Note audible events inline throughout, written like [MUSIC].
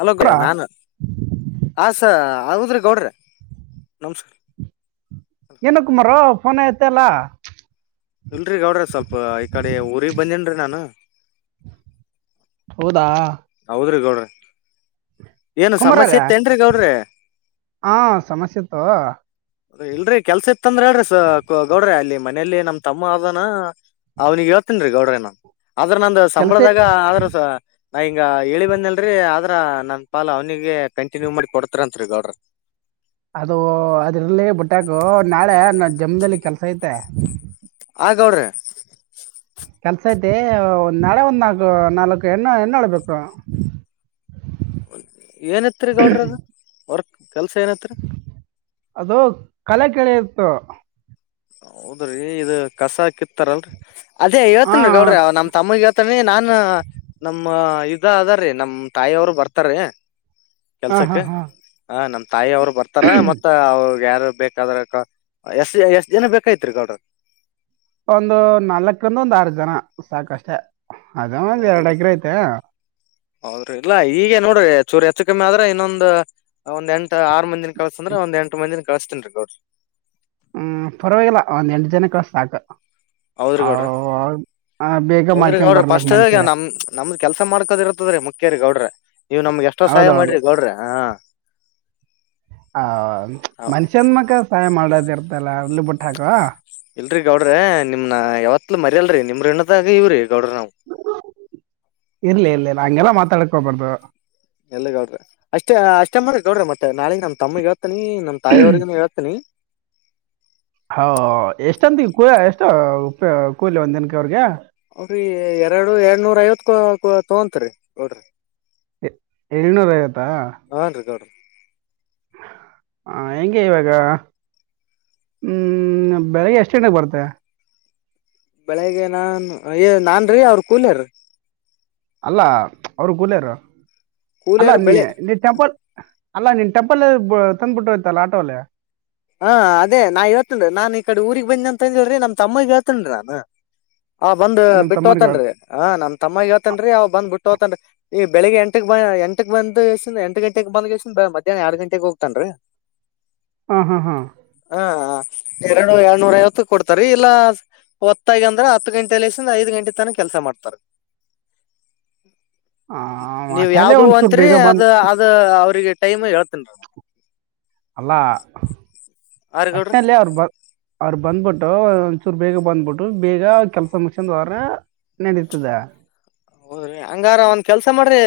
Hello ಗಯ ಕುಮಾರ ನಾನು ಹ, ಸ ಹದ್ರು ಗೌಡ್ರೀ ನಮಸ್ಕಾರ, ಏನ ಕುಮಾರೋ. [UNINTELLIGIBLE] ಫೋನೆ ಎತ್ತಲ್ಲ ಇಲ್ರಿ ಗೌಡ್ರೆ ಸ್ವಲ್ಪ ಈ ಕಡೆ ಊರಿಗ್ ಬಂದೇನ್ರೀ ನಾನು ಹೌದಾ ಹೌದ್ರಿ ಗೌಡ್ರೆ ಏನು ಸಮಸ್ಯೆ ಕುಂಬಾರಾರೆ ಇತ್ತೇನ್ರಿ ಹಾ ಸಮಸ್ಯೆ ಇತ್ತು. ಅದೇ ಇಲ್ರಿ ಕೆಲ್ಸ ಇತ್ತಂದ್ರೆ ಹೇಳ್ರಿ ಗೌಡ್ರೆ ಅಲ್ಲಿ ಮನೇಲಿ ನಮ್ ತಮ್ಮ ಅದನ ಅವ್ರಿಗ್ ಹೇಳ್ತಿನ್ರಿ ಗೌಡ್ರೇ ನಾನ್ ಆದ್ರ ನಂದು ಕೆಲಸ ಸಂಬಳದಾಗ ಆದ್ರು ಸಾ ನಾ ಹಿಂಗ ಹೇಳಿ ಬಂದ್ನಲ್ರಿ ಆದ್ರ ನನ್ ಪಾಲ ಅವ್ನಿಗೆ ಕಂಟಿನ್ಯೂ ಮಾಡ್ ಕೊಡ್ತರಂತ್ರಿ ಗೌಡ್ರ ಅದು ಅದಿರ್ಲಿ ಬಿಟ್ಟಾಕು ನಾಳೆ ನನ್ ಜಮೀನ್ದಲ್ಲಿ ಕೆಲ್ಸ ಐತೆ ಹಾ ಗೌಡ್ರೆ. ಕೆಲ್ಸ ಐತೆ ಒಂದ್ ನಾಳೆ ನಾಲ್ಕು ನಾಲ್ಕು ಹೆಣ್ಣು ಹೆಣ್ಣಾಳು ಬೇಕು ಏನಂತ್ರಿ ಗೌಡ್ರೆ ಅದು ವರ್ಕ್ ಕೆಲ್ಸ ಏನಿತ್ರಿ ಅದು ಕಲೆ ಕೆಳಿಯೋದ್ [UNINTELLIGIBLE] ಹೌದ್ರಿ ಇದ್ ಕಸ ಹಾಕಿತ್ ಇರ್ತಾರಲ್ರಿ ಅದೇ ಹಾ ಹೇಳ್ತಿನಿ ಗೌಡ್ರೆ ನಮ್ ತಮ್ಮಂಗ್ ಹೇಳ್ತಿನಿ ನಾನು ನಮ್ಮ ಇದ ಅದಾರೀ ನಮ್ ತಾಯಿಯವರು ಬರ್ತಾರೆ ಹಾ ಹಾ ಕೆಲ್ಸಕ್ಕೆ ಹಾ ಹಾ ನಮ್ ತಾಯಿಯವ್ರು ಬರ್ತಾರ ಮತ್ತ ಅವ್ರ್ ಬ್ಯಾರೇದ್ ಬೇಕಾದ್ರೆ ಅಕ್ಕ [UNINTELLIGIBLE] ಜನ ಬೇಕಾಗಿತ್ರಿ ಗೌಡ್ರ ಒಂದು ನಾಲ್ಕರಿಂದ ಒಂದಾರ್ ಜನ ಸಾಕಷ್ಟೆ ಅದು ಒಂದ್ ಹೌದು ಎರ್ಡ್ ಎಕ್ರೆ ಐತೆ ಹೌದ್ರಿ ಇಲ್ಲಾ ಈಗೆ ನೋಡ್ರಿ ಚೂರು ಹೆಚ್ಚು ಕಮ್ಮಿ ಆದ್ರೆ ಇನ್ನೊಂದ್ ಒಂದ್ ಎಂಟ ಆರು ಮಂದಿನ್ ಕಳ್ಸಂದ್ರ ಒಂದ್ ಎಂಟು ಮಂದಿನ್ ಕಳಸ್ತೀನಿ ಗೌಡ್ರೆ. ಹ್ಮ್ ಪರವಾಗಿಲ್ಲ ಒಂದ್ ಎಂಟು ಜನ ಕಳ್ಸ್ ಸಾಕ ಹೌದ್ರಿ ಗೌಡ್ರೆ ಆ, ಬೇಗ ಹೌದ್ರಿ ಮಾಡ್ಕೊಂಡ್ ಗೌಡ್ರೆ ಬರ್ಲಕ್ ಮನೆ ಫಸ್ಟಿಗ್ ಕಡೆ ನಮ್ ನಮ್ದ್ ಕೆಲ್ಸ ಮಾಡ್ಕೋದ್ ಇರ್ತದ್ರೀ ಮುಖ್ಯರಿ ಗೌಡ್ರೆ ನೀವ್ ನಮಗ್ ಎಷ್ಟೋ ಸಹಾಯ ಹೌದೌದು ಮಾಡಿರಿ ಗೌಡ್ರೆ ಹಾ ಹಾ ಹೌ- ಮನ್ಶನ್ ಮಕ ಸಹಾಯ ಮಾಡದಿರ್ [UNINTELLIGIBLE] ಇಲ್ರಿ ಗೌಡ್ರೆ ನಿಮ್ನ ಯಾವತ್ಲು ಮರಿಯಲ್ರಿ ನಿಮ್ ಋಣದಾಗೆ ಇವ್ರಿ ಗೌಡ್ರ ನಾವು ಇರ್ಲಿ ಇರ್ಲಿ ನಾ ಹಂಗೆಲ್ಲ ಮಾತ್ ಕಾಲಿಕ್ಕೊಬಾರ್ದು ಎಲ್ಲಿ ಗೌಡ್ರೆ ಅಷ್ಟೇ ಅಷ್ಟೇ ಮಂದಿ ಗೌಡ್ರೆ ಮತ್ತೆ ನಾಳಿಗ್ ನಮ್ ತಮ್ಮಿಗ್ ಹೇಳ್ತಿನ್ [UNINTELLIGIBLE] ನಮ್ ತಾಯಿಯವ್ರಿಗುನೂ ಹೇಳ್ತನಿ ಹೌ ಎಷ್ಟಂತೀಗ್ [UNINTELLIGIBLE] ಕೂಲಿ ಒಂದಿನಕ್ಕ ಅವ್ರಿಗೆ ಅಭಿ ಎರಡು ಏಳ್ನೂರ್ ಐವತ್ ತಗೋಂತಾರ್ ರೀ ಗೌಡ್ರೆ ಏಳ್ನೂರ ಐವತ್ತು ಹಾನ್ ರೀ ಗೌಡ್ರ ಹ ಹೆಗೆ ಇವಾಗ ಹ್ಮ ಬೆಳಿಗ್ಗೆ ಎಷ್ಟ ಗಂಟೆಗೆ ಬರುತ್ತೆ ಬೆಳಿಗ್ ನಾನ್ ಏ ನಾನರೀ ಅವ್ರ ಕೂಲಿಯರೀ ಅಲ್ಲ ಅವರು ಕೂಲಿಯವರು ಅಲ್ಲ ಕೂಲಿಯರ್ ನೀ ಬೆಳೆ ನೀ ಟೆಂಪಲ್ ಅಲ್ಲಾ ನೀನ್ ಟೆಂಪಲ್ ತಂದ್ಬಿಟ್ಟೋಯ್ತಲ್ಲ ಆಟೋಲೆ ಹಾ ಅದೇ ನಾ ಹೇಳ್ತೇನಿ ನಾನ್ ಈ ಕಡೆ ಊರಿಗೆ ಬಂದಿ ಅಂತ ಅಂದ ಹೇಳ್ರಿ ನಮ್ ತಮ್ಮಗ್ ಹೇಳ್ತೇನ್ ನಾನು ಆ ಬಂದ್ ನಿಮ್ ಬಿಟ್ಟು ತಮ್ಮರಿಗೆ ಹೋತನ್ರಿ ಆ ನಮ ತಮ್ಮಗ ಹೇಳ್ತಾನೆರೀ ಅವ್ ಬಂದ್ ಬಿಟ್ಟ ತಕೊಂತಾನ್ರಿ ಈ ಬೆಳಿಗ್ ಎಂಟಕ್ ಎಂಟಕ್ ಬಂದ ಎ ಎಂಟ ಗಂಟೆಗೆಗ್ ಬಂದ ಎಷ್ಟನ್ ಮಧ್ಯಾಹ್ನ ಎರಡು ಗಂಟೆಗೆಗ್ ಹೋಗ್ತನೆರಿ ಹಾಂ ಹಾಂ ಹಾಂ ಹಾ ಹಾ ಎರಡು ಎರಡ್ನೂರ ಐವತ್ತು ಕೊಡ್ತಾರ ಇಲ್ಲಾ ಹೊತ್ತಾಗಿ ಅಂದ್ರ ಹತ್ತು ಗಂಟೆಲಿ ಐದ್ ಗಂಟೆ ತನ ಕೆಲ್ಸ ಮಾಡ್ತಾರ. ನೀವ ಒಟ್ಟಿನಲ್ಲಿ ಯಾವ್ದ ಒಂಚೂರು ಅಂತ್ರಿ ಬೇಗ ಅದ ಅದ ಅವ್ರಿಗೆ. ಟೈಮ್ ಹೇಳ. ಅಲ್ಲಾ. ಆರ್ ಗೌಡ್ರ ವಾಟ್ನಾಲ್ ಅವ್ರು ಬಂದ ಅವ್ರು ಬಂದ್ಬಿಟ್ಟು. ಒಂಚೂರು ಬೇಗ ಬಂದ್ಬಿಟ್ಟು ಬೇಗ ಕೆಲ್ಸ ಮಗ್ಸ್ಕಂಡ್ ಹೋದ್ರೆ ನೆಡೀತದ್ದೇ. ಹೌದ್ರಿ ಹಂಗಾರ ಒಂದ್ ಕೆಲ್ಸ ಮಾಡ್ರಿ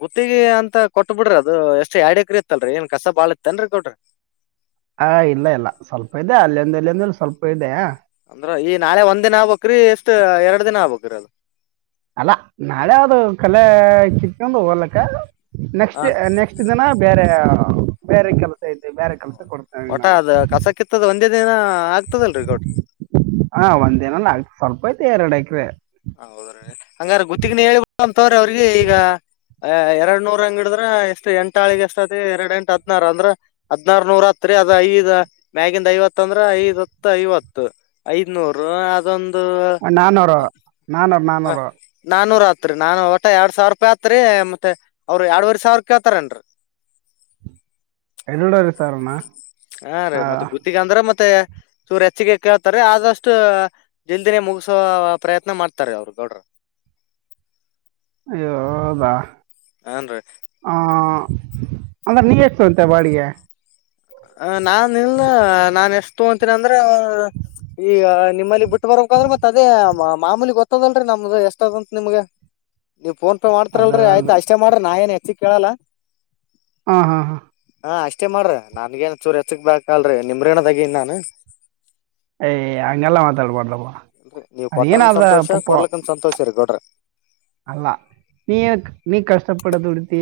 ಗುತ್ತಿಗೆ ಅಂತ ಕೊಟ್ಟ ಬಿಡ್ರಿ ಅದು ಎಷ್ಟ್ ಎಡಕ್ರಿ ಇತ್ತಲ್ರರಿ ಏನ್ ಕಸ ಬಾಳ ಇತ್ತ ಅನ್ರಿ ಗೌಡ್ರೆ ಹಾ ಇಲ್ಲ ಇಲ್ಲ ಸ್ವಲ್ಪ ಇದೆ ಅಲ್ಲಿಂದ ಎಲ್ಲಿಂದಲ್ಲಿ ಸ್ವಲ್ಪ ಇದೆ. ಅಂದ್ರ ಈ ನಾಳೆ ಒಂದ್ ದಿನ ಆಗ್ಬೇಕ್ರಿ ಎಷ್ಟ ಎರಡ್ ದಿನ ಆಗ್ಬೇಕ್ರಿ ಅದು ಅಲ್ಲಾ ನಾಳೆ ಅದು ಕಳೆ ಕಿತ್ಕೊಂಡ್ ಹೋಗಲಕ್ಕ. ನೆಕ್ಸ್ಟ್ ಹಾನ್ರಿ ನೆಕ್ಸ್ಟ್ ದಿನ ಬೇರೆ. ಬೇರೆ ಕೆಲಸ ಇದೆ ಬೇರೆ ಕಡೆ. ಒಟ ಅದ ಕಸಕ್ಕಿತ್ತದ ಒಂದೇ. ಒಂದು ದಿನ ಆಗ್ತದಲ್ರಿ ಗೌಡ್ರ ಹಾ ಒಂದ್ ದಿನಲ್ಲ ಆಗ್ತ ಸ್ವಲ್ಪ ಏತಿ ಎರಡ ಎಕರೆ ಎಕರೆ ಹೌದ್ರೀ ಹಂಗಾರ ಗುತ್ತಿಗೆನೇ ಹೇಳಿ ಅಂತವ್ರ ಅವ್ರಿಗೆ ಈಗ ಎರಡ್ ನೂರ ಅಂಗಡಿದ್ರ ಎಷ್ಟ್ ಎಂಟಾಳಿಗೆ ಎಷ್ಟತಿ ಎರಡ್ ಎಂಟ ಹದ್ನಾರ ಅಂದ್ರ ಹದ್ನಾರ ನೂರ ಹತ್ರಿ ಅದ್ ಐದ್ ಮ್ಯಾಗಿಂದ ಐವತ್ತ ಅಂದ್ರ ಐದ್ ಹತ್ ಐವತ್ತು ಐದ್ನೂರ್ ಅದೊಂದ. ನಾನ್ನೂರು ನಾನ್ನೂರು ಹ ನನ್ನೂರು ನಾನೂರ ಆತ್ರಿ ನಾನು ಒಟ ಎರಡ್ ಸಾವಿರ ರೂಪಾಯಿ ಆತ್ರಿ ಮತ್ತೆ ಅವ್ರ ಎರಡ್ವವರೆ ಸಾವಿರ ರೂಪಾಯಿ ಆತಾರನ್ರಿ. ಎರಡೂವರೆ ಸಾವಿರನ ಹಾ ರಿ ಮತ್ತೆ ಗುತ್ತಿಗೆ ಅಂದ್ರೆ ಮತ್ತೆ. ಚೂರು ಹೆಚ್ಚಿಗೆ ಕೇಳ್ತಾರೆ ಆದಷ್ಟು ಜಲ್ದಿನೇ ಮುಗಸೋ ಪ್ರಯತ್ನ ಮಾಡ್ತಾರೆ ಅವರು ಗೌಡ್ರೆ ಅಯ್ಯೋ ಹೌದ ಹಾ ರೀ ಅಂದ್ರೆ ನೀವ ಎಷ್ಟು ತಕೊಂತೀಯ ಬಾಡಿಗೆ. ಹ ನಾನ್ ನಿಲ್ ನಾನ್ ಎಷ್ಟು ತಕೊಂತೀನಿ ಅಂದ್ರೆ ಈ ನಿಮ್ಮಲ್ಲಿ ಬಿಟ್ಟ ಬರ್ಬೇಕ ಅಂದ್ರೆ ಮತ್ತ್ ಅದೇ ಮಾಮೂಲಿ ಗೊತ್ತದಲ್ರರಿ ನಮ್ದ ಎಷ್ಟದಂತ ನಿಮ್ಗೆ ನೀವ್ ಫೋನ್. ಅದು ಮಾಡ್ತಾರಲ್ರಿ ಆಯ್ತ ಅದು ಅಷ್ಟೇ ಮಾಡ್ರ ನಾಯನೆ. ಕೇಳಲ್ಲ. ಹಾ ಹಾ ಹಾ. ಹಾ ಅಷ್ಟೇ ಮಾಡ್ರ. ನನ್ಗೇನ್ ಚೂರು ಎಚ್ಚಕ್ ಬಲ್ರರಿ ನಿಮ್ರೇನದಾಗ ನಾನು. ಏ್ ಅಂಗ ಎಲ್ಲ ಮಾತಾಡ ಪಡಲಪ್ಪ. ಲ್ರಿ ನೀವ ಕೊಟ್ರನ್ ಸಂತೋಷ ಕೊಡ್ಲಕ್ಕನ್ ಸಂತೋಷ ರೀ ಗೋಡ್ರಿ. ಅಲ್ಲ ನೀ ನೀ ಕಷ್ಟ. ಪಿಡ ದುಡತಿ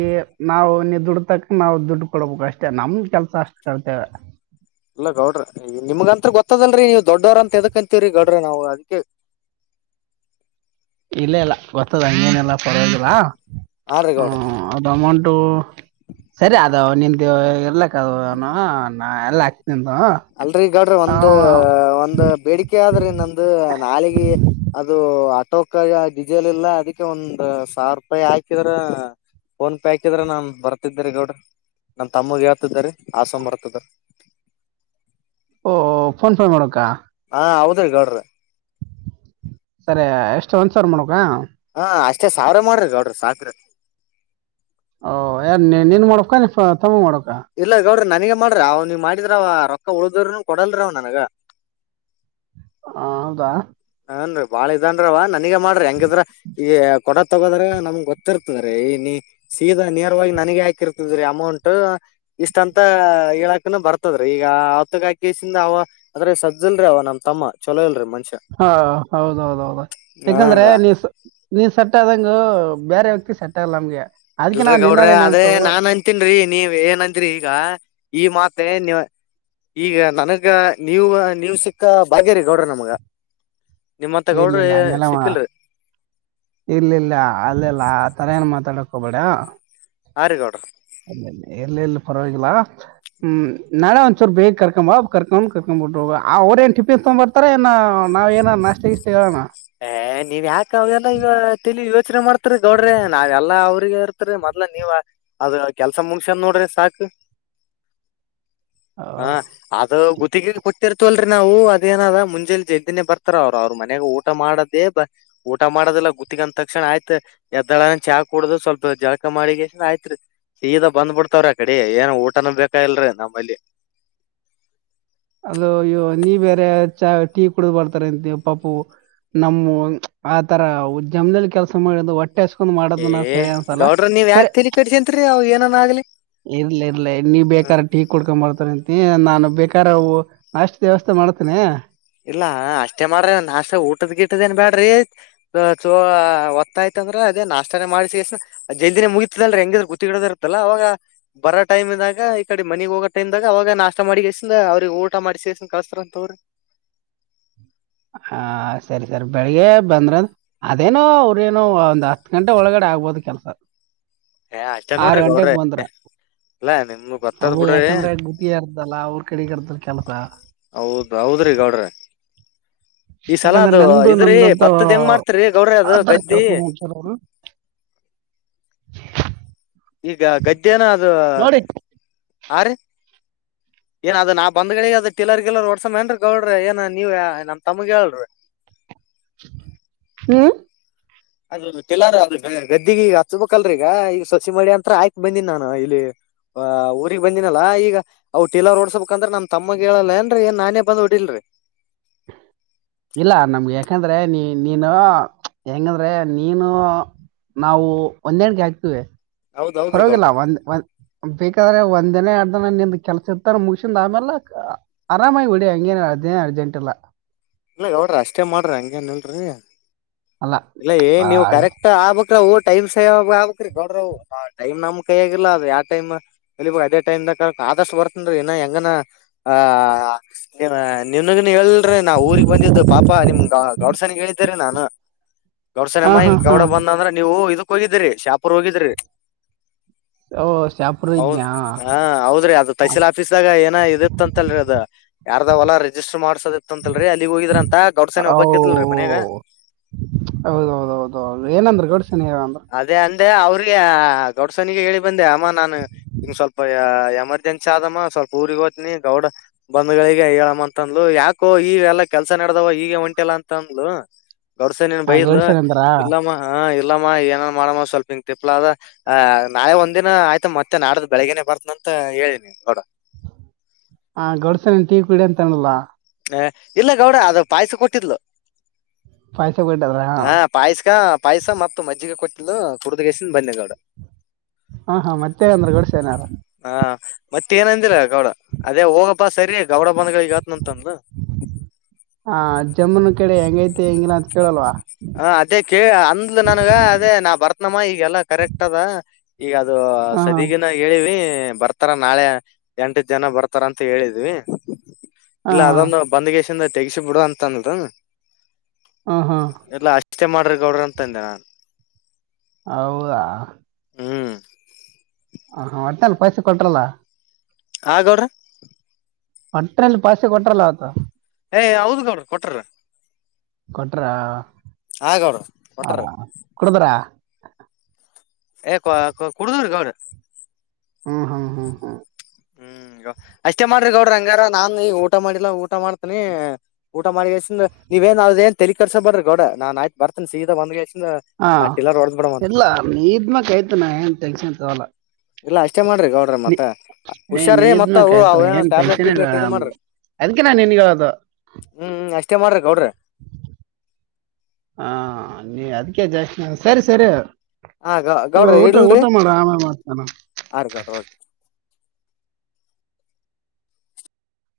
ನಾವು ನೀ ದುಡತಕ ನಾವು ದುಡ್ಡು ಕೊಡ್ಬೇಕಕ್ ಅಷ್ಟೆ ನಮ್ ಕೆಲ್ಸ ಅಷ್ಟ ಕಲ್ತೇವೆ ಲ್ಲೌಡ್ರ ನಿಮ್ಗ ಅತ್ ಗೊತ್ತದಲ್ರರಿ ನೀವು ದೊಡ್ಡರ ಅಂತದಕಂತೀರಿ ಗ ನಾವು ಅದಕ್ಕೆ ಇಲ್ಲ ಇಲ್ಲ ಗೊತ್ತದ ಹಂಗೇನೆಲ್ಲಾ ಪರದ್ರಾ ಹಾ ರೀ ಗೌಡ್ರ ಹ್ಮ ಅದು ಅಮೌಂಟು ಸರಿ ಅದ ನಿನ್ ಎಲ್ಲ ಅಣ ಹ ಎಲ್ಲ ನಿಂದು ಅಲ್ರೀ ಈಗಾಡ್ರಿ ಆ, ಒಂದ ಒಂದ ಬೇಡಿಕೆ ಆದ್ರಿ ನಂದು ನಾಲಿಗೆ ಅದು ಟೋಕಾಗ ಡಿಸೇಲ್ ಇಲ್ಲ ಅದಕ್ಕೆ ಒಂದ್ ಸಾವಿರ ರೂಪಾಯಿ ಹಾಕಿದ್ರ ಫೋನ್ ಪೇ ಹಾಕಿದ್ರ ನಾನ್ ಬರ್ತಿದ್ದರಿ ಗೌಡ್ರ ನನ್ ತಮ್ಮಗೆ ಹೇಳ್ತಿದರಿ ಆಸಮ ಬರ್ತಿದಾರ ಓ ೋನ್ಫ ಮಾಡರಕ್ಕಾ ಹಾ ಹೌದ್ರ ಗೌಡ್ರ ಸರಿ ಎಷ್ಟು ಒಂದ್ಸರ್ ಮಾಡಕ ಹಾ ಅಷ್ಟೇ ಸಾವಿರ ಮಾಡ್ರಿ ಗೌಡ್ರಿ ಸಾಕ್ರ ಓ ಯಾರ ನೀನ್ ಮಾಡಕ ತಮ ಮಾಡ ಇಲ್ಲ ಗೌಡ್ರ ನನಗ ಮಾಡ್ರಿ ಅವ ನೀ ಮಾಡಿದ್ರ ಅವ ರೊಕ್ಕ ಉಳ್ದ್ರನು ಕೊಡಲ್ರ ಅವ್ ನನಗ ಹ ಹೌದಾ ಹನ್ರಿ ಬಾಳ ಇದನ್ರೀ ಅವ ನನಗ ಮಾಡ್ರಿ ಹೆಂಗಿದ್ರ ಈಗ ಕೊಡ ತಗೋದ್ರ ನಮ ಗೊತ್ತಿರ್ತದೀ ನೀ ಸೀದಾ ನಿಯರ್ವಾಗಿ ನನಗ ಹಾಕಿರ್ತದ್ರೀ ಅಮೌಂಟ್ ಇಷ್ಟ ಅಂತ ಹೇಳಕನು ಬರ್ತದ್ರೀ ಈಗ ಆತ್ತಗಾಕಸಿಂದ ಅವ ಅದ್ರ ಸದ್ದಲ್ರೀ ಅವ ನಮ್ ತಮ್ಮ ಚೊಲೋ ಇಲ್ರರಿ ಮನುಷ್ಯ ಹಾ ಹೌದೌದೌದು ಯಾಕಂದ್ರೆ ಹನ್ರ ನೀ್ ನೀವ್ ಸಟ್ಟದಂಗ ಬೇರೆ ವ್ಯಕ್ತಿ ಸೆಟ್ ಆಗಲ್ಲ ನಮ್ಗೆ. ಅದಕ್ಕೆ ಇಲ್ರರಿ ನಾವ್ ನಿನ್ನ ಗೌಡ್ರಿ ಏನ್ ಅದೇ ಅನ್ಸೋದು ನಾನ್ ಅಂತೀನ್ರಿ ನೀವ್ ಏನ್ ಅಂತರಿ ಈಗ. ಈ ಮಾತೆ ನೀ ಈಗ ನನಗ ನೀವು ನೀವ್ ಸಿಕ್ಕ ಭಾಗ್ಯರಿ ಗೌಡ್ರ ನಮಗ. ನಿಮ್ಮಂತ ಗೌಡ್ರ ಇರ್ಲಿಲ್ಲ ಹಂಗೆಲ್ಲ ಸಿಕ್ಕಿಲ್ರಿ ಇರ್ಲಿಲ್ಲ ಅಲ್ಲಲ್ಲ ಆ ತರ ಏನ್ ಮಾತಾಡಕ್. ಕಬಡ. ಆರುಗೋಡ. ಅಲ್ಲ ಎಲ್ಲ ಎಲ್ಲಿ ಪರವಾಗಿಲ್ಲ ಹ್ಮ್ ನಾಳೆ ಒಂದ್ಚೂರು ಬೇಗ ಕರ್ಕೊಂಬ ಕರ್ಕೊಂಡ್ ಕರ್ಕೊ್ಬಿಟ್ರು ಅವ್ರೇಏನ್ ಟಿಫಿನ್ ತಗೊ್ ಬರ್ತಾರ ಏನ ನಾವ್ ಏನ ನಾಷ್ಟಗ ಇಷ್ಟ ನೀವ ಯಾಕ ಅವಲ್ಲ ಈವ ತಿಳ ಇವತ್ತು. ಯಚನೆ ಮಾಡ್ತರಿ ಗೌಡ್ರಿ ನಾವ ಎಲ್ಲಾ ಅವ್ರಿಗೆ ಇರ್ತರಿ ಮೊದ್ ನೀವ್ ಅದ ಕೆಲ್ಸ ಮುಂಗಸ್ಯನ್ ನೋಡ್ರಿ ಸಾಕು ಆ, ಹಾ ಅದು ಗ ತೆಗಿ ಕೊಟ್ಟಿರ್ತವಲ್ರರಿ ನಾವು ಅದೇನದ ಮುಂಜೆ ಜದ್ದಿನೇ ಬರ್ತಾರ ಅವರು ಅವ್ರ ಮನ. ಊಟ ಮಾಡದೇ ಬ ಊಟ ಮಾಡೋದಿಲ್ಲ ಗುತ್ತಗಂದ ತಕ್ಷಣ ಆಯ್ತ್ ಎದ್ದಳ ಚಾ ಕುೂಡುದ ಸ್ವಲ್ಪ ಜಳಕ ಮಾಡಗ ಆಯ್ತ್ ಸೀದ ಬಂದ್ಬಿಡ್ತಾವ್ರ ಆ ಕಡೆ ಏನ ಊಟನ ಬೇಕಾಗಿಲ್ರಿೀ ನಮ್ಮಲ್ಲಿ. ಅಲ್ಲ ಅಯ್ಯೋ ನೀ ಬೇರೆ ಚ ಟೀ ಕುಡಿದ್ ಬರ್ತಾರ ಅಂತ ಪಪು ನಮ್ಮ ಆತರ ಜಮ್ನಲಿ ಕೆಲಸ ಮಾಡಿ ಒಟ್ಟೆ ಕಸ್ಕೊಂಡ್ ಮಾಡದನ ಏ ಸರಿ ಅನ್ಸಲ್ಲ ಗೌಡ್ರ ನೀವ್ ಸರಿ ಯಾಕೆ ತಲಿ ಕೆಡ್ಸ್ಯಂತ್ರಿ ಅವ್ ಏನನ ಆಗ್ಲಿ ಇರ್ಲ ಇರ್ಲ ನೀ ಹ್ಮ್ ಬೇಕಾರ ಟೀ ಕುಡ್ಕೊಂಡಂಬತಾರ ಹ ನಾನು ಬೇಕ ಕವು ನಾಷ್ಟು ದ್ಯವಸ್ಥೆ ಮಾಡ್ತೇನ ಇಲ್ಲಾ ಅಷ್ಟೇ ಮಾಡ್ರ ನಾಷ್ಟ ಊಟದ್ ಗಿಟ್ಟದೇಏನ್ ಬ್ಯಾಡ್ರಿ ಚ ಒತ್ತ ಆಯ್ತಂದ್ರ ಅದೇ ನಾಷ್ಟಾನೇ ಮಾಡ್ಸ ಎಷ್ಟ್ಣ ಜಲ್ದಿನೇ ಮುಗತದ ಅಲ್ರಿ ಹೆಂಗಿದ್ರ ಗುತ್ತಿ ಗಿಡದ ಇರ್ತಲ್ಲ ಅವಾಗ ಬರೋ ಟೈಮ್್ದಾಗ ಈ ಕಡೆ ಮನಗ್ ಹೋಗೋ ಟೈಮ್ದಾಗ ಅವಾಗ ನಾಷ್ಟ ಮಾಡಿ ಎಷ್ಟ ಅವ್ರಿಗೆ ಊಟ ಮಾಡಸ ಎಷ್ಟನ್ ಕಳಸ್ತಾರಂತವ್ರಿ ಹ ಸರಿ ಸರಿ ಬೆಳಿಗ್ಗೆ ಬಂದ್ರ ಅದೇನುೋ ಅವ್ರೇನು ಒಂದ್ ಹತ್ ಗಂಟೆ ಒಳಗಡೆ ಆಗ್ಬೋದು ಕೆಲ್ಸ ಏ ಆ ಚ ಆರ್ ನೋಡ್ರಿ ಗಂಟೆಗ್ ಗೌಡ್ರಿ ಬಂದ್ರ ಅಲ್ಲಾ ನಿಮ ಗೊತ್ತದ್ ಅವು ಬಿಡ್ರಿ ಯಾಕಂದ್ರೆ ಗುತ್ತಿಗೆ ಇರ್ತಲ್ಲ ಅವ್ರ ಕಡೆಗೆ ಇರ್ತದ ಕೆಲ್ಸ ಹೌದ ಹೌದ್ರಿ ಗೌಡ್ರಿ ಯಾಕಂದ್ರೆ ನಂದು ಇದ್ರಿ ನ್ದಂತ ಭತ್ತದ್ ಹೆಂಗ್ ಮಾಡ್ತರಿ ಗೌಡ್ರಿ ಅದು ಆಧರ ಗದ್ದಿ ಕೆಲಸ ಮಾಡತಾರ ಅವರು ಈಗ ಗದ್ದೆನ ಅದು. ನೋಡಿ ಆ ರೀ ಏನ್ ಅದ ನಾ ಬಂದ್ಗಡೆ ಅದ ಟಲರ್ ಗಿಲ್ಲರ್ ಓಡ್ಸ ಮ ಅನ್ಗ ಅವ್ರಿ ಏನ್ ನೀವ ನಮ ತಮಗ ಹೇಳ್ರಿ. ಹ್ಮ. ಅದಟಲರ್ ಗದ್ದಿಗ ಈಗ ಹಚ್ಬೇಕಲ್ರೀ ಈಗ ಈಗ ಸಸಿ ಮಾಡಿ ಅಂತತ್ರ ಆಯಕಕ್ ಬಂದಿನಿ ನಾನು ಇಲ್ಲಿ ಊರಿಗ್ ಬಂದಿನಲ್ಲಾ ಈಗ ಅವವು ಟಲರ್ ಓಡ್ಸ್ಬೇಕಂದ್ರ ನಮ್ ತಮ್ಮಗ ಹೇಳಲ್ಲಏನ್ರೀ ಏನ್ ನಾನೇ ಬಂದ್ ಟ ಇಲ್ರಿ. ಇಲ್ಲ ನಮ್ಗೆ ಯಾಕಂದ್ರೆ ನೀ ನೀನು ಹೆಂಗಂದ್ರೆ ನೀನು ನಾವು ಒಂದೆಣಗೆ ಹಾಕ್ತಿೀವಿ. ಹೌದ್ ಹೌದ್ರಿ ಹೊರವಾಗಿಿಲ್ಲ ಗೌಡ್ರಿ ಒಂದ್ಂದ ಬೇಕಾದ್ರೆ ಒಂದನೇ. ನನ್ನ ಕೆಲಸ ಇತ್ತ ಮುಗಸಿಂದ ಆಮೇಲೆ ಆರಾಮಾಗಿ ಬಿಡಿ ಹಂಗೇನ್ ಅದೇ ಅರ್ಜೆಂಟ್ ಇಲ್ಲ. ಇಲ್ಲ ಯೋಡ್ರಿ ಅಷ್ಟೇ ಮಾಡ್ರಿ ಹಂಗಗೆಏನ್ ಇಲ್ರರಿ. ಅಲ್ಲ ಇಲ್ಲ ಏನ್ ಆ, ನೀವು ಕರೆಕ್ಟ್ ಆಗ್ಬಕ್. ಟೈಮ್ ಸೇವ್ ಆ್ರೀ ಗೌಡ್ರ ಟೈಮ್ ನಮ್ ಕೈ ಆಗಿಲ್ಲಲ್ಲ ಅ ಯಾವ ಟೈಮ್ ಅದೇ ಟೈಮ್ ಆದಷ್ಟು ಬರ್ತನ್ೀ ಇ ಹೆಂಗ. ನನಗ ಹೇಳ್ರರಿ ನಾ ಊರಿಗೆಗ್ ಬಂದಿದ್ದು ಪಾಪಾ ನಿಮ್ ಗೌಡ್ಸನಗ್ ಹೇಳಿದೇ ನಾ. ಹ. ಗೌಡ್ ಹಾ ಸನಮ್ಮ ಹಿ ಹಾ ಹಾ ಗೌಡ ಬಂದ್ರೆ ನೀವು ಇದು. ಹೋಗಿದ್ರಿ ಶಾಪುರ್ ಹೋಗಿದ್ರಿ. ಓ ಶಾಪುರ ಹದ ಇದ್ನ್ಯಾ ಹಾ ಹೌದ್ರಿ ಅದ ತಹಸೀಲ್ ಆಫೀಸ್ದಾಗ ಏನ ಇದಿತ್ತ ಅಂತಲ್ರಿ ಅದ ಯಾರದ ಹೊಲ ರಿಜಿಸ್ಟರ್ ಮಾಡ್ಸೋದಿತ್ತ ಅಂತಲ್ರಿ ಅಲ್ಲಿಗ್ ಹೋಗಿದ್ರ ಅಂತ ಗೌಡ್ಸಾನೆ ಒಬ್ಬಕ್ತ್ಲ್ರರಿ ಮನ್ಯಾಗ. ಹೌದೌದೌದೌದು ಏನಂದ್ರ ಗೋಡ್ಸಿನ ಅಂದ್ರ. ಅದೇ ಅಂದೆ ಅವ್ರಿಗೆ ಗೌಡ್ಸನಿಗೆ ಹೇಳಿ ಬಂದೆ ಅಮ್ಮ ನಾನನ್ ಹಂಗ ಸ್ವಲ್ಪ ಎಮರ್ಜೆನ್ಸಿ ಆದಮ್ಮ ಸ್ವಲ್ಪ ಊರಿಗೆಗ್ ಹೋ್ನಿ ಗೌಡ ಬಂಧಗಳಿಗೆ ಹೇಳಮ್ಮ ಅಂತ ಅಂದ್ಲು ಯಾಕೋ ಈ ಎಲ್ಲಾ ಕೆಲ್ಸ ನಡೆದವ ಈಗ ಹೊಂಟಿಲ್ಲ ಅಂತಂದ್ಲು ಗೌಡ್ಸನಿ. ಹಾ ಬೈಲ ಗಡ್ಸನ್ ಅಂದ್ರ ಇಲ್ಲಾಮ ಹ. ಇಲ್ಲಮ್ಮ ಏನನ್ ಮಾಡಮ್ಮ ಸ್ವಲ್ಪ ಹಿಂಗ ತಿಪ್ಪಲ ಅ ಅ ನಾಳೆ ಒಂದ ದಿನ ಆಯ್ತಾ ಮತ್ತೆ ನಾಡ್ದ ಬೆಳಗ್ಗೇನೆ ಬರ್ತನ ಅಂತ ಹೇಳಿನಿ ನೋಡ. ಹ ಗಡ್ಸನ ಟೀ ಕುಡ ಅಂತಲ್ಲ. ಇಲ್ಲ ಗೌಡ ಅದು ಪಾಯಸ ಕೊಟ್ಟಿದ್ಲು. ಫ. ಹಾ ಪಾಯಸ್ಕ ಪಾಯ್ಸ ಮತ್ತ ಮಜ್ಜಿಗೆಗ ಕೊಟ್ಟ. ಇ ಕುಡುದಗೇಶನ್ ಬನ್ನಯಗೌಡ. ಹಾ ಹಾ ಮತ್ತೆ ಅಂದ್ರಗೋಡ ಸನಾರ. ಮತ್ತ ಏನಂದಿಲ್ಲ ಗೌಡ ಅದೇ ಹೋಗಪ್ಪಾ ಸರಿಯ ಗೌಡ ಬಧಗಗತ್ನಂತ ಅನ್ಲ ಹಾ ಜಮ್ಮುನ್ ಕಡೆ ಹೆಂಗೈಐತೆ ಹೆಂಗಿನಾ ಅಂತ ಕೇಳಲ್ವ ಹ ಅದೇ ಕ ಅಂದ್ ನನ್ಗ ಅದೇ ನಾ ಬರ್ತನಮ್ಮ ಈಗೆಲ್ಲಾ ಕರೆಕ್ಟ್ ಅದ ಈಗ ಅದು ಹಾ ಸದಗಿನ ಹೇಳಿವ ಬರ್ತಾರ ನಾಳೆ ಎಂಟದ ಜನ ಬರ್ತಾರ ಅಂತ ಹೇಳಿದ್ವಿ ಹಾ ಇಲ್ಲ ಅದೊಂದು ಹಾ ಬಂದಗೇಶಿಂದ ತೆಗಸ ಬಿಡ ಅಂತ ಅನ್ದ ಹ ಹಾ ಎಲ್ಲಾ ಅಷ್ಟೇ ಮಾಡ್ರ ಗೌಡ್ರ ಅಂತಂದೆ ನಾನ್ ಹೌದಾ ಹ್ಮ ಹ ಹಾ ಅ್ಾನ ಪೈಸೆ ಕೊಟ್ರಲ್ಲಾ ಆಗೌಡ್ರ ಅಟ್ರಲ್ಲಿ ಪಸೆ ಕೊಟ್ರಲ್ಲ ಅತ ಏ ಹೌದ್ ಗೌಡ್ರ ಕೊಟ್ರ ಕೊಟ್ರ ಆ ಗೌಡ್ರ ಹಾ ಕೊಟ್ರ ಕುಡ್ದ್ರ ಏ ಕುಡುದ್ರಿ ಗೌಡ್ರ ಹ್ಮ್ ಹ್ಮ್ ಹ್ಮ್ ಹ್ಮ್ ಹ್ಮ್ ಅಷ್ಟೇ ಮಾಡ್ರಿ ಗೌಡ್ರಿ ಅಂಗಾರ ನಾನ್ ಈಗ ಊಟ ಮಾಡಿಲ್ಲಾ ಊಟ ಮಾಡ್ತೇನಿ ಊಟ ಮಾಡಿ ಅಷ್ಟ ನೀವ ಏನ್ ಅದ ಏನ್ ತಲಿ ಕರ್ಸೋ ಬಡ್ರಿ ಗೌಡ್ರ ನಾನ್ ಆಯ್ತ ಬರ್ತನಿ ಸೀದಾ ಬಂದ ಎಷ್ಟ ಹಾ ಇಲ್ಲ ನೀ್ಮಕ್ಯ್ತು ನ ಏನ್ ತೆನ್ಸನ್ ತವಲ್ಲ ಹುಷಾರೀ ಮತ್ತವು ಅವ ಏನ ಟ್ಯಾಬ್ಲೆಟ್ ಇಲ್ಲ ಟಿಬ್ಲೆಟ್ ಇ ನಮ್ಗೆ ಮಾಡ್ರಿ ಅದಕ್ಕೆ ನಾನು ನಿನ್ಗೆ ಹೇಳೋದು ಹ್ಮ್ ಅಷ್ಟೇ ಮಾಡ್ರಿ ಕೊೌಡ್ರಿ ಹಾ ನೀ ಅದಕ್ಕೆ ಜಾಕ್ಷ ಸರಿ ಸರಿ ಹಾ ಹಓ ಗೌಡ್ರ ಊಟ ಊಟ ಇಡ್ಲ್ರಿ ಮಾಡ ಆಮೇ ಮಾಡ್ತಾನ ಆರಿ ಗೌಡ್ರ